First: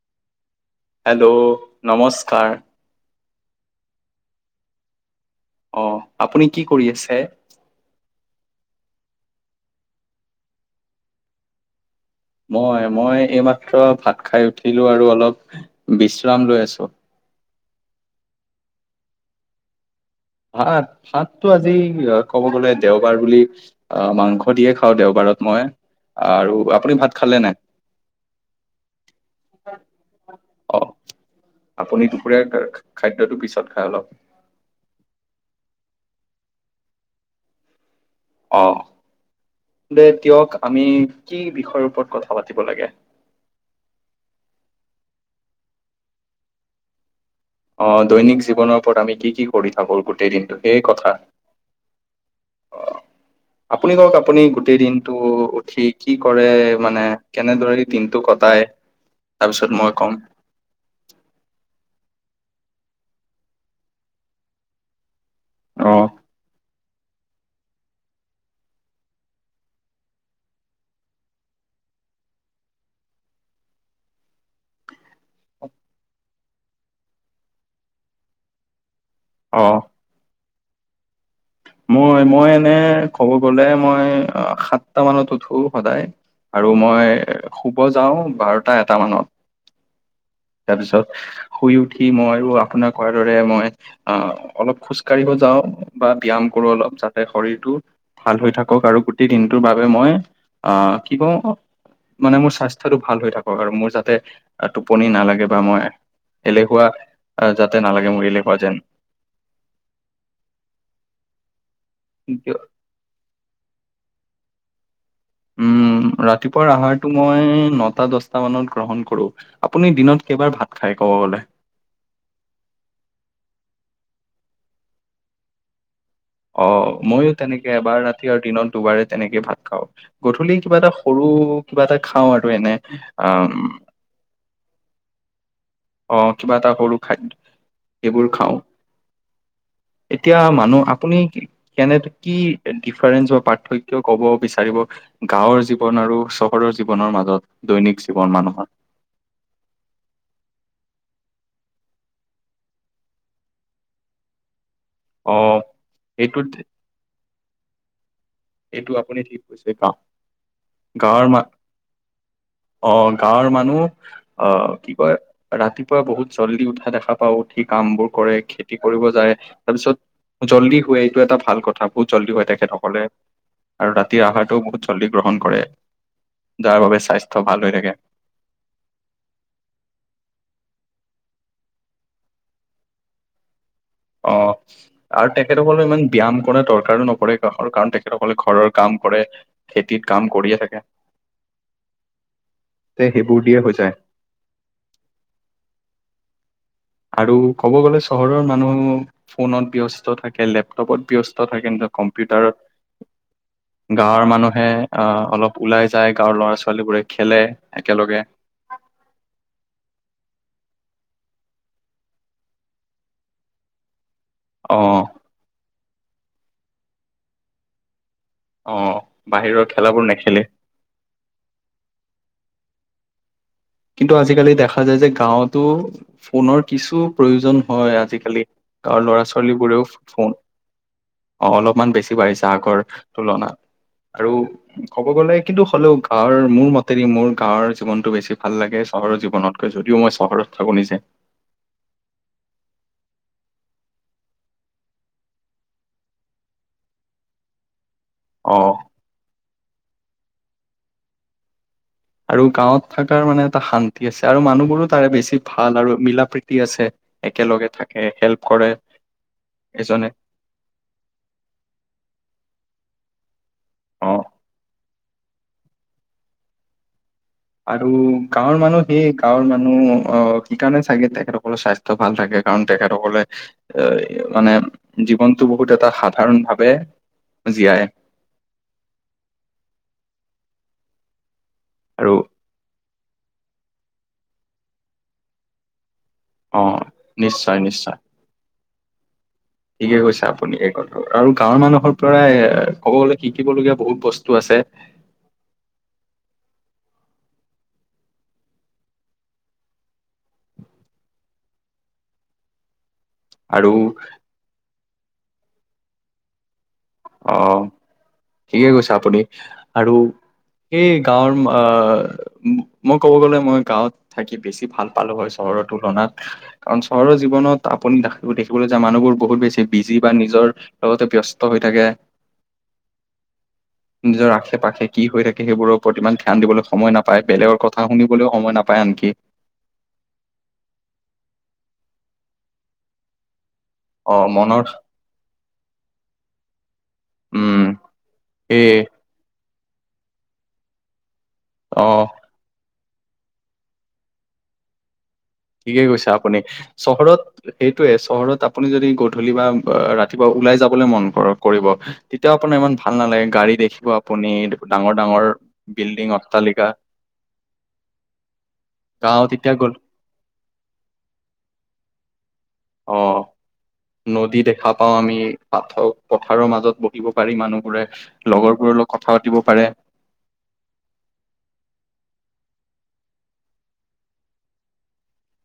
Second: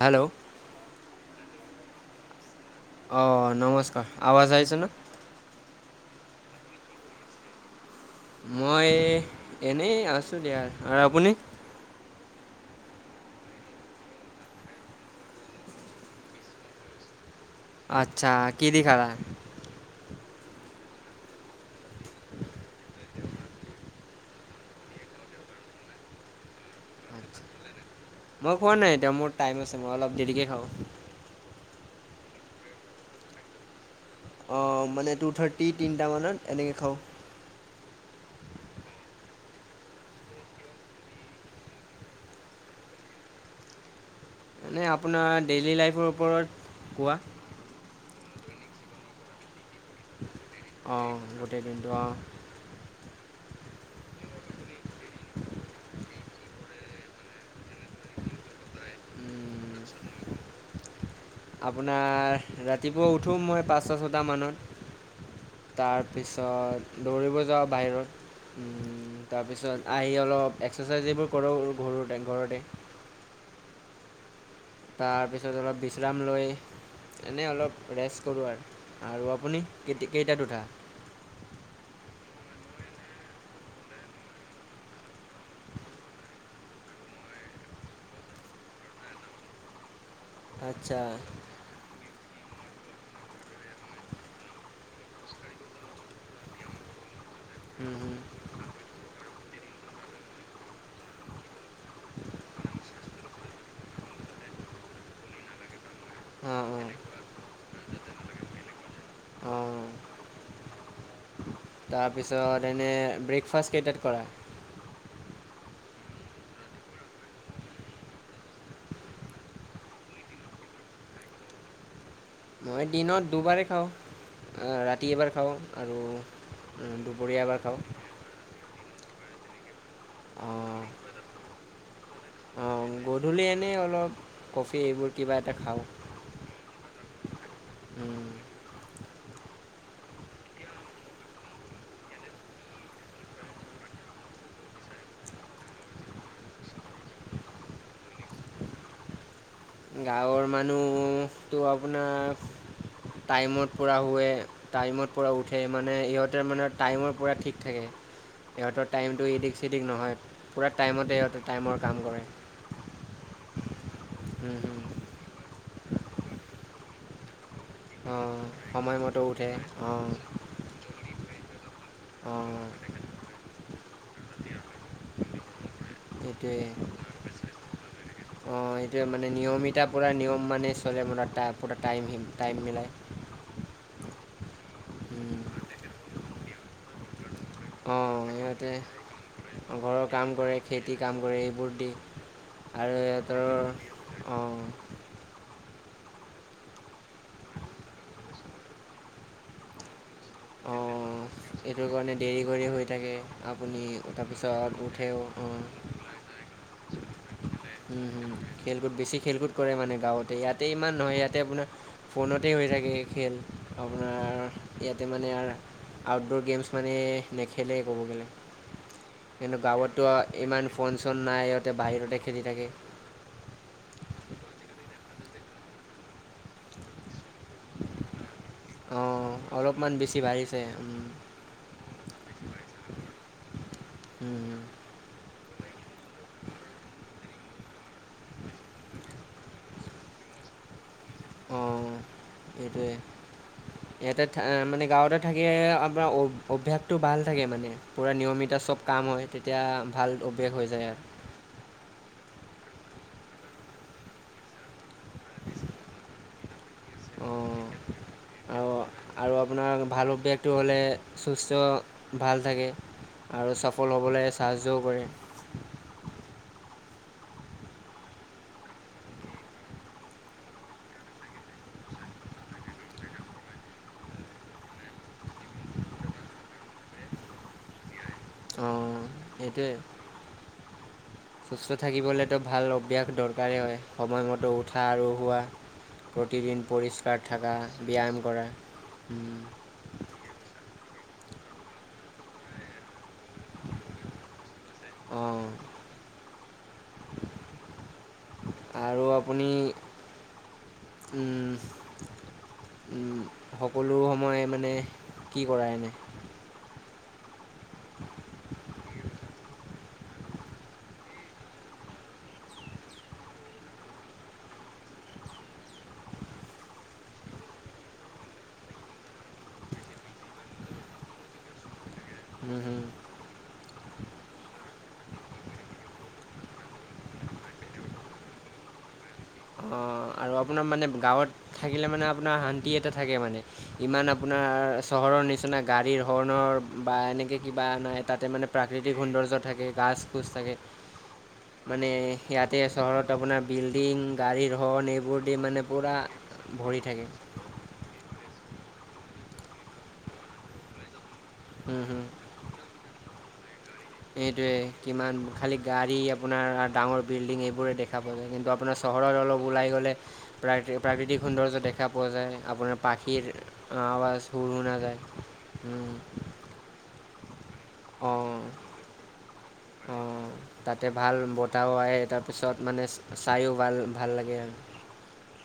Hello hello নমস্কাৰ অ নমস্কাৰ আৱাজ আহিছে ন? অ আপুনি কি কৰি আছে? মই এনেই আছো দিয়া। আৰু আপুনি? মই মই এইমাত্ৰ ভাত খাই উঠিলো আৰু অলপ বিশ্ৰাম লৈ আছো। আচ্ছা কি দি খালা? ভাত ভাতটো আজি ক'ব গ'লে দেওবাৰ বুলি আহ মাংস দিয়ে খাওঁ। দেওবাৰ মই আৰু আপুনি ভাত খালে নাই? মই খোৱা নাই এতিয়া মোৰ টাইম আছে মই অলপ দেৰিকে খাওঁ। অ আপুনি দুপৰীয়া খাদ্যটো পিছত খাই অলপ। অ মানে টু থাৰ্টি তিনিটা মানত এনেকে খাওঁ। আহ দে দিয়ক আমি কি বিষয়ৰ ওপৰত কথা পাতিব লাগে। [inaudible] মানে আপোনাৰ ডেইলি লাইফৰ ওপৰত কোৱা। অ দৈনিক জীৱনৰ ওপৰত আমি কি কি কৰি থাকো গোটেই দিনটো সেই কথা অঁ গোটেই দিনটো অঁ অ আপুনি কওক আপুনি গোটেই দিনটো উঠি কি কৰে। মানে কেনেদৰে দিনটো কটাই হয় তাৰপিছত মই কম [unintelligible] আপোনাৰ ৰাতিপুৱা উঠো মই পাঁচটা ছটা মানত তাৰ অ', পিছত দৌৰিব যাওঁ বাহিৰত তাৰপিছত আহি অলপ এক্সাৰচাইজ এইবোৰ কৰোঁ ঘৰুতে ঘৰতে [unintelligible] [inaudible] তাৰপিছত অলপ বিশ্ৰাম লৈ এনেই অলপ ৰেষ্ট কৰোঁ আৰু আৰু আপুনি অ', ক কেইটা উঠা [unintelligible] মই মই এনে ক'ব গলে মই সাতটা মানত উঠো সদায় [unintelligible] আৰু মই শুব যাওঁ বাৰটা এটা মানত আচ্ছা তাৰপিছত শুই উঠি মই আৰু আপোনাক তোমাৰ দৰে মই অ অলপ খোজ কঢ়িব যাওঁ বা ব্যায়াম কৰো অলপ য [unintelligible] শৰীৰটো হুম হুম। ভাল হৈ থাকক আৰু গোটেই দিনটোৰ বাবে মই আহ কি কওঁ মানে মোৰ স্বাস্থ্যটো ভাল হৈ থাকক আৰু মোৰ যাতে টোপনি নালাগে বা মই অঁ এলেহুৱা অঁ যাতে নালাগে মোক এলে হুৱা যেন [inaudible] অঁ তাৰপিছত এনে ব্ৰেকফাষ্ট কেইটাত কৰা উম ৰাতিপুৱাৰ আহাৰতটো মই নটা দচটা মানত গ্ৰহণ কৰো আপুনি দিনত কেইবাৰ ভাত খাই কব গলে মই দিনত দুবাৰেই খাওঁ ৰাতি এবাৰ খাওঁ আৰু অ উম, ময়ো দুপৰীয়া তেনেকে খাওঁ এবাৰ ৰাতি আৰু দিনত দুবাৰে তেনেকেই ভাত খাওঁ গধূলি কিবা অঁ এটা সৰু কিবা এটা খাও আৰু এনে অঁ গধূলি আহ এনেই অলপ কফি এইবোৰ কিবা এ আহ কিবা এটা সৰু খাদ্য উম, এইবোৰ খাওঁ এতিয়া মানুহ আপুনি কেনে কি ডিফাৰেন্স বা পাৰ্থক্য কব বিচাৰিব [unintelligible] গাঁৱৰ জীৱন আৰু চহৰৰ জীৱনৰ মাজত দৈনিক জীৱন মানুহৰ গাঁৱৰ মানুহটো আপোনাৰ টাইমত পূৰা শুৱে টাইমৰ পৰা অ উঠে মানে সিহঁতে এইটোত মানে টাইমৰ পৰা ঠিক থাকে সিহঁতৰ এইটো আপুনি টাইমটো ঠিক এদিক কৈছে চিদিক গাঁও নহয় পূৰা টাইমতে গাঁৱৰ ম ইহঁতে টাইমৰ কাম কৰে [unintelligible] অ গাঁৱৰ মানুহ হুম আহ হুম কি কয় ৰাতিপুৱা বহুত জল্দি উঠা দেখা পাও সি কাম বোৰ অঁ কৰে খেতি কৰিব সময়মতে যায় উঠে অঁ তাৰপিছত জল্দি শুৱে এইটো এটা ভাল কথা [unintelligible] বহুত জল্দি হয় অঁ তেখেতসকলে আৰু ৰাতিৰ আহাৰটোও বহুত জল্দি গ্ৰহণ কৰে সেটোয়ে যাৰ বাবে স্বাস্থ্য ভাল হৈ থাকে অ এইটোয়ে মানে নিয়মিতাৰ পৰা নিয়ম মানে [unintelligible] চল মানে পোৰা টাইম টাইম মিলে [unintelligible] অ আৰু তেখেতসকললে ইমান ব্যায়াম কৰে দৰকাৰো নকৰে অঁ সিহঁতে খেতিত ঘৰৰ কাম কৰে কৰিয়ে থাকে খেতি কাম কৰে এইবোৰ দি আৰু তে সেইবোৰ দিয়ে হৈ যায় সিহঁতৰ অঁ আৰু ক'ব গ'লে চহৰৰ মানুহ ফোনত ব্যস্ত থাকে লেপটপত অঁ ব্যস্ত থাকে এইটো নিজৰ কাৰণে দেৰি কম্পিউটাৰত কৰি হৈ থাকে আপুনি গাঁৱৰ মানুহে তাৰপিছত উঠেও আহ অলপ ওলাই যায় গাঁৱৰ ল'ৰা ছোৱালীবোৰে খেলে উম একেলগে হম খেলকুদ বেছি খেলকুদ কৰে মানে গাঁৱতে ইয়াতে ইমান নহয় ইয়াতে আপোনাৰ ফোনতে হৈ থাকে খেল আপোনাৰ অ ইয়াতে মানে আৰু আউটডৰ গেমছ মানে নেখেলেই ক'ব গ'লে অ কিন্তু বাহিৰৰ খেলাবোৰ গাঁৱততো নেখেলে ইমান ফোন চন নাই সিহতে বাহিৰতে খেলি থাকে কিন্তু আজিকালি দেখা যায় যে গাঁৱতো ফোনৰ কিছু প্ৰয়োজন হয় আজিকালি [unintelligible] অ ল'ৰা ছোৱালীবোৰেও অলপমান বেছি ফোন বাঢ়িছে উম, অ অলপমান বেছি বাঢ়িছে আগৰ তুলনাত আৰু হুম হুম। ক'ব গলে কিন্তু হ'লেও গাঁৱৰ মোৰ মতেৰে মোৰ গাঁৱ জীৱনটো বেছি [unintelligible] ভাল লাগে চহৰৰ জীৱনতকৈ যদিও মই চহৰত থাকো নিজে অঁ এইটোৱেই ইয়াতে মানে গাঁৱতে থাকিল আপোনাৰ অভ্যাসতটো ভাল থাকে মানে। পূৰা অ নিয়মিত চব কাম হয় তেতিয়া ভাল অভ্যাস হৈ যায় আৰু। আৰু গাঁৱত থকাৰ মানে এটা শান্তি আছে আৰু মানুহবোৰো। তাৰে বেছি ভাল আৰু মিলা প্ৰীতি আছে। অঁ একেলগে থাকে হেল্প কৰে। আৰু আৰু আপোনাৰ এজনে ভাল অভ্যাসটো হ'লে সুস্থ ভাল থাকে। আৰু চফল অ হ'বলৈ সাহায্য কৰে। আৰু গাঁৱৰ মানুহ সেইয় গাঁৱৰ মানুহ আহ কি কাৰণে চাগে তেখেতসকলৰ স্বাস্থ্য ভাল থাকে। কাৰণ তেখেতসকলে এ মানে জীৱনতটো বহুত এটা সাধাৰণ ভাৱে। জিয়ায় অ এইটোৱে। সুস্থ আৰু থাকিবলৈতো ভাল অভ্যাস দৰকাৰেই হয় সময়মতেো উঠা আৰু হোৱা। প্ৰতিদিন অ পৰিষ্কাৰ থকা নিশ্চয় নিশ্চয় ব্যায়াম কৰা। ঠিকে কৈছে আপুনি এই কথা আৰু গাঁৱৰ মানুহৰ পৰাই এ ক'ব গ। শিকিবলগীয়া বহুত বস্তু আছে। অঁ আৰু আপুনি। উম। আৰু সকলো সময় মানে কি কৰা এনে। অ ঠিকে কৈছে আপুনি আৰু। এই গাঁৱৰ আহ মই ক'ব গলে মই গাঁৱত থাকি বেছি ভাল পালো হয় চ। চহৰৰ তুলনাত কাৰণ চহৰৰ জীৱনত আপুনি দেখিবলৈ যায় মানুহবোৰ বহুত বেছি বিজি বা নিজৰ। লগতে ব্যস্ত হৈ থাকে। হুম হুম। নিজৰ আশে পাশে কি হৈ থাকে সেইবোৰৰ ওপৰত ইমান ধ্যান দিবলৈ সময় নাপায় বেলেগৰ কথা শুনিবলৈও সময় ন। নাপায় আনকি। অ আৰু আপোনাৰ মানে গাঁৱত থাকিলে মানে আপোনাৰ শান্তি এটা থাকে মানে। ইমান অ আপোনাৰ মনৰ চহৰৰ নিচিনা গাড়ীৰ হৰ্ণৰ বা এনেকে উম কিবা নাই তাতে মানে। এই প্ৰাকৃতিক সৌন্দৰ্য থাকে। গছ খোজ থাকে। মানে অ ইয়াতে চহৰত আপোনাৰ বিল্ডিং। গাড়ীৰ হৰন এইবোৰ। দি মানে ঠিকে পুৰা কৈছে আপুনি ভৰি থাকে। চহৰত সেইটোয়ে চহৰত আপুনি যদি। গধূলি বা ৰাতিপুৱা ওলাই যাবলৈ মন কৰক কৰিব, হুম তেতিয়াও আপোনাৰ ইমান ভাল নালাগে গাড়ী দেখি। এইটোয়ে কিমান খালি গাড়ী বিল্ডিং অট্টালিকা আপোনাৰ ডাঙৰ বিল্ডিং এইবোৰে দেখা পায় কিন্তু আপোনাৰ। চহৰত গাঁও অলপ তেতিয়া গ'ল ওলাই গ'লে প্ৰাকৃ প্ৰাকৃতিক সৌন্দৰ্য দেখা পোৱা যায়। আপোনাৰ অ পাখিৰ আৱাজ নদী শুুৰ দেখা শুনা পাওঁ যায়। দিব পাৰি মানুহ। অ অ তাতে ভাল বতাহ ও আহে তাৰ পিছত। মানে চায়ো ভাল ভাল লাগে।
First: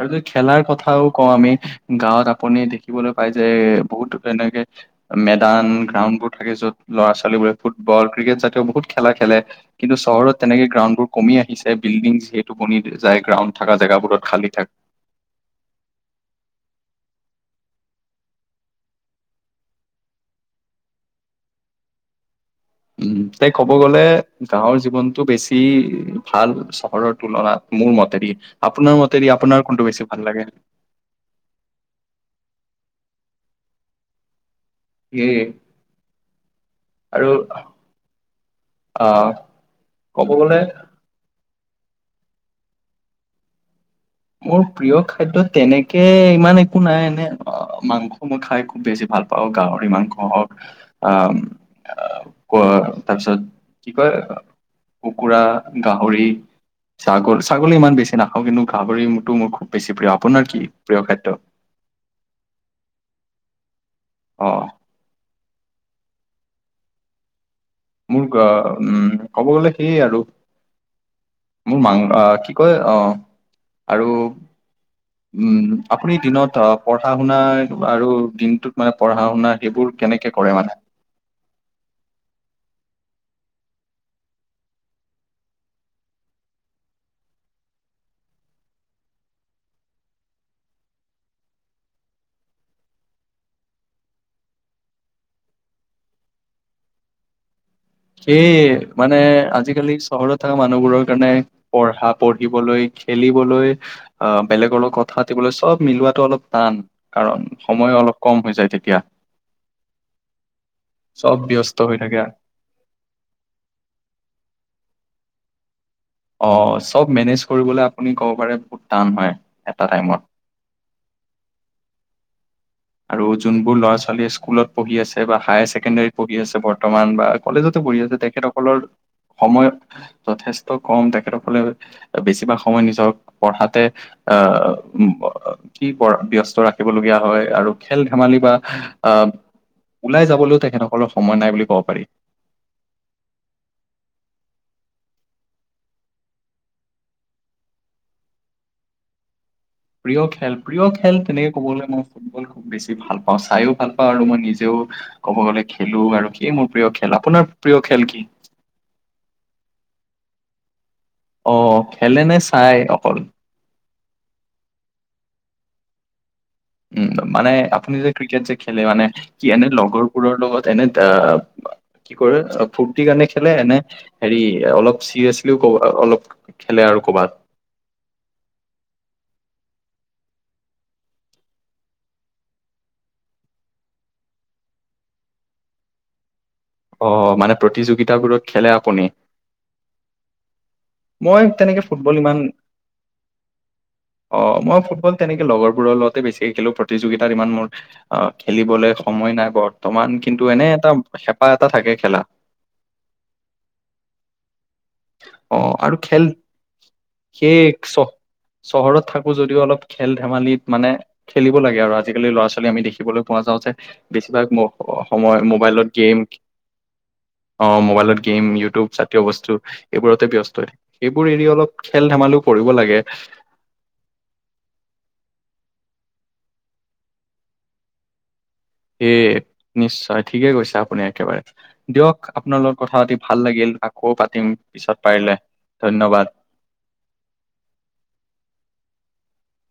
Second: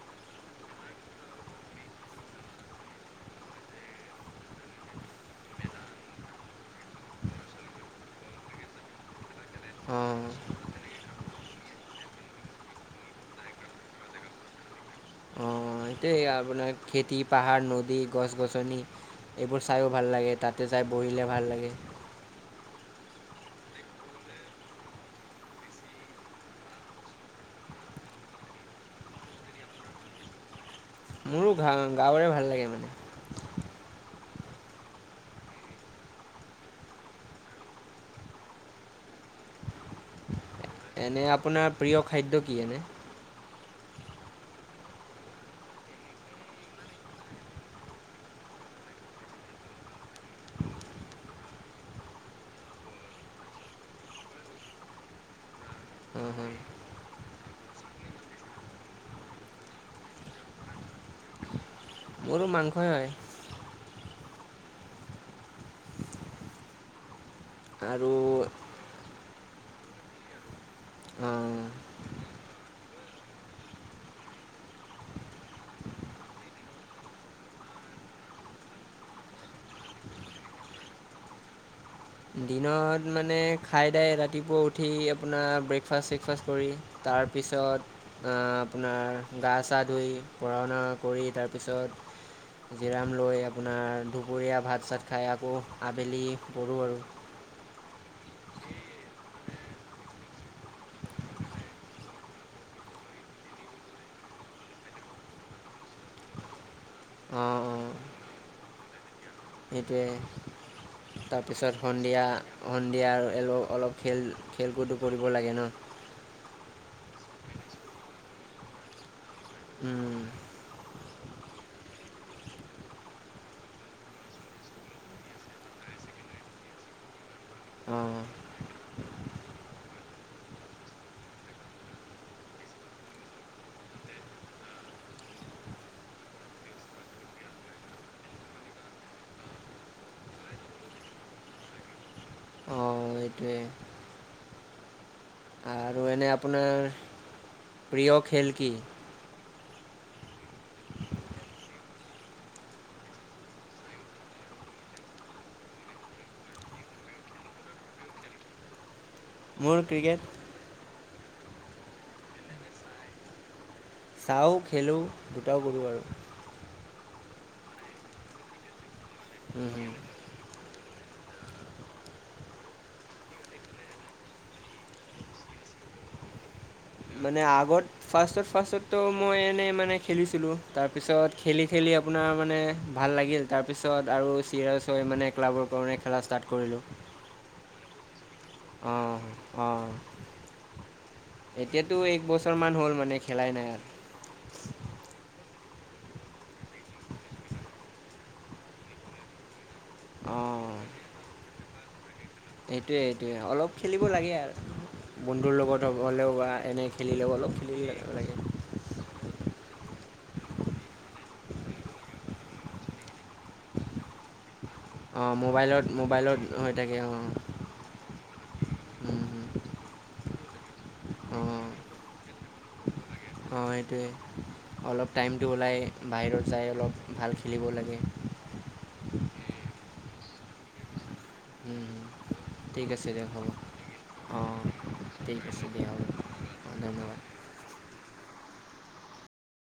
আৰু যে খেলাৰ কথাও কওঁ আমি গাঁৱত আপুনি দেখিবলৈ পাই যে বহুত এনেকে। মেদান গ্ৰাউণ্ড বোৰ থাকে য'ত ল'ৰা ছোৱালী বোৰে ফুটবল ক্ৰিকেট জাতীয় বহুত খেলা খেলে। কিন্তু অঁ চহৰত তেনেকে গ্ৰাউণ্ড বোৰ কমি আহিছে। বিল্ডিং সেইটো বনি যায় গ্ৰাউণ্ড থকা জেগাবোৰত খালী থাক। অ এটোয়েই আপোনাৰ খেতি, পাহাৰ, নদী, গছ গছনি। এইবোৰ চাইও ভাল লাগে, তাতে যাই বহিলে ভাল লাগে। উ [unintelligible] উম তাই ক'ব গ'লে গাঁৱৰ জীৱনতটো বেছি ভাল চহৰৰ তুলনাত মোৰ মতে। আপোনাৰ মতে আপোনাৰ কোনটো বেছি ভাল লাগে? মোৰো গা গাঁৱৰে ভাল লাগে মানে। এই। আৰু অহ। এনে আপোনাৰ প্ৰিয় খাদ্য কি এনে? মোৰ প্ৰিয় খাদ্য তেনেকে ইমান একো নাই, এনে মাংস মই খাই খুব বেছি ভাল ভাল পাওঁ, গাহৰি মাংসহক আ আহ ক তাৰপিছত কি কয় কুকুৰা গাহৰি, অঁ, হয়। ছাগল ছাগলী ইমান বেছি নাখাওঁ কিন্তু গাহৰি টো মোৰ খুব বেছি প্ৰিয়। আপোনাৰ কি? প্ৰিয় খাদ্য মোৰো মাংসই হয়। অহ' আৰু মোৰ গ উম' ক'ব গ'লে সেইয়ে আৰু আহ, মোৰ মাং আহ কি কয় আহ আৰু উম' আপুনি দিনত অহ' পঢ়া-শুনা আৰু দিনটোত মানে পঢ়া-শুনা সেইবোৰ কেনেকে কৰে মানে? [inaudible] দিনত মানে খাই দাই ৰাতিপুৱা উঠি আপোনাৰ ব্ৰেকফাষ্ট-চেকফাষ্ট কৰি তাৰপিছত পিছত আপোনাৰ গা চা ধুই পঢ়া-শুনা কৰি তাৰপিছত জিৰাম লৈ আপোনাৰ দুপৰীয়া ভাত চাত খাই, আকৌ আবেলি কৰোঁ আৰু সেই মানে আজিকালি চহৰত থকা মানুহবোৰৰ কাৰণে পঢ়া পঢ়িবলৈ খেলিবলৈ আহ বেলেগৰ লগত কথা পাতিবলৈ, চব মিলোৱাটো অলপ টান। কাৰণ অঁ অঁ সময়ো অলপ কম হৈ যায় তেতিয়া। সেইটোৱে চব তাৰপিছত ব্যস্ত হৈ থাকে। সন্ধিয়া আ' সন্ধিয়া এলো অলপ খেল খেলকূদো কৰিব লাগে ন। অ চব মেনেজ কৰিবলৈ আপুনি ক'ব পাৰে বহুত টান হয়, এটা অঁ টাইমত। আৰু যোনবোৰ ল'ৰা ছোৱালীয়ে স্কুলত পঢ়ি আছে, বা হায়াৰছেকেণ্ডৰীত পঢ়ি আছে বৰ্তমান, বা কলেজতো পঢ়ি অঁ আছে তেখেতসকলৰ সময় যথেষ্ট কম, তেখেতসকলে বেছিভাগ সময় নিজক পঢ়াতে, আহ' কি ব ব্যস্ত ৰাখিবলগীয়া হয়, আৰু খেল-ধেমালি বা আহ ওলাই যাবলৈও তেখেতসকলৰ সময় নাই বুলি ক'ব পাৰি। অঁ সেইটোৱে। আৰু এনে আপোনাৰ প্ৰিয় খেল কি? প্ৰিয় খেল প্ৰিয় খেল তেনেকে ক'বলৈ মই ফুটবল খুব বেছি ভাল, পাওঁ চাইও ভাল পাওঁ আৰু মই নিজেও [unintelligible] ক'ব গ'লে খেলো আৰু সেই মোৰ প্ৰিয় খেল, আপোনাৰ প্ৰিয় খেল কি? মোৰ ক্ৰিকেট। অ' খেলে নে চাই অকল? চাওঁ খেলোঁ দুটাও কৰোঁ আৰু উম' মানে আপুনি যে ক্ৰিকেট যে খেলে মানে কি এনে উম, হুম। লগৰবোৰৰ লগত এনে তা কি কৰে ফূৰ্তিৰ কাৰণে খেলে, এনে হেৰি অলপ চিৰিয়াচলিও কব অলপ খেলে আৰু ক'বাত মানে আগত ফাষ্টত ফাষ্টতো মই এনেই মানে খেলিছিলো, তাৰপিছত খেলি-খেলি আপোনাৰ মানে ভাল লাগিল তাৰপিছত আৰু মানে ক্লাবৰ কাৰণে খেলা ষ্টাত অ মানে প্ৰতিযোগিতাবোৰত খেলে আপুনি অহ' অহ' মই তেনেকে ফুটবল ইমান খেলাই নাই আৰু অ' মই ফুটবল তেনেকে লগৰবোৰৰ লগতে বেছিকে খেলো, প্ৰতিযোগিতাত ইমান মোৰ আহ খেলিবলৈ সময় নাই বৰ তমান কিন্তু এনে এটা হেঁপাহ এটা থাকে খেলা। [unintelligible] সেইটোয়ে সটোয়ে, অলপ খেলিব লাগে আৰু [unintelligible] বন্ধুৰ অ লগত আৰু খেল হ'লেও বা এনেই খেলিলেও অলপ খেলিব লাগে। ৰত থাকিও যদি অলপ খেল ধেমালিত মানে খেলিব লাগে, আৰু আজিকালি ল'ৰা ছোৱালী আমি দেখিবলৈ পোৱা যাওঁ যে, বেছিভাগ মহ অ মোবাইলত মোবাইলত হৈ থাকে। অঁ অ মোবাইলত গেম ইউটিউব জাতীয় উম, হুম। বস্তু এইবোৰতে ব্যস্ত থাকে সবোৰ এৰি অঁ অলপ খেল ধেমালিও কৰিব লাগে অঁ সেইটোৱে অলপ টাইমটো ওলাই বাহিৰত যাই অলপ ভাল খেলিব লাগে সেয়ে নিশ্চয় ঠিকে কছে আপুনি একেবাৰে দিয়ক আপোনাৰ লগত ঠিক কথা আছে পাতি দিয়ক ভাল হ'ব লাগিল আকৌ পাতিম অঁ পিছত পাৰিলে ধন্যবাদ অ ধন্যবাদ [unintelligible] [inaudible]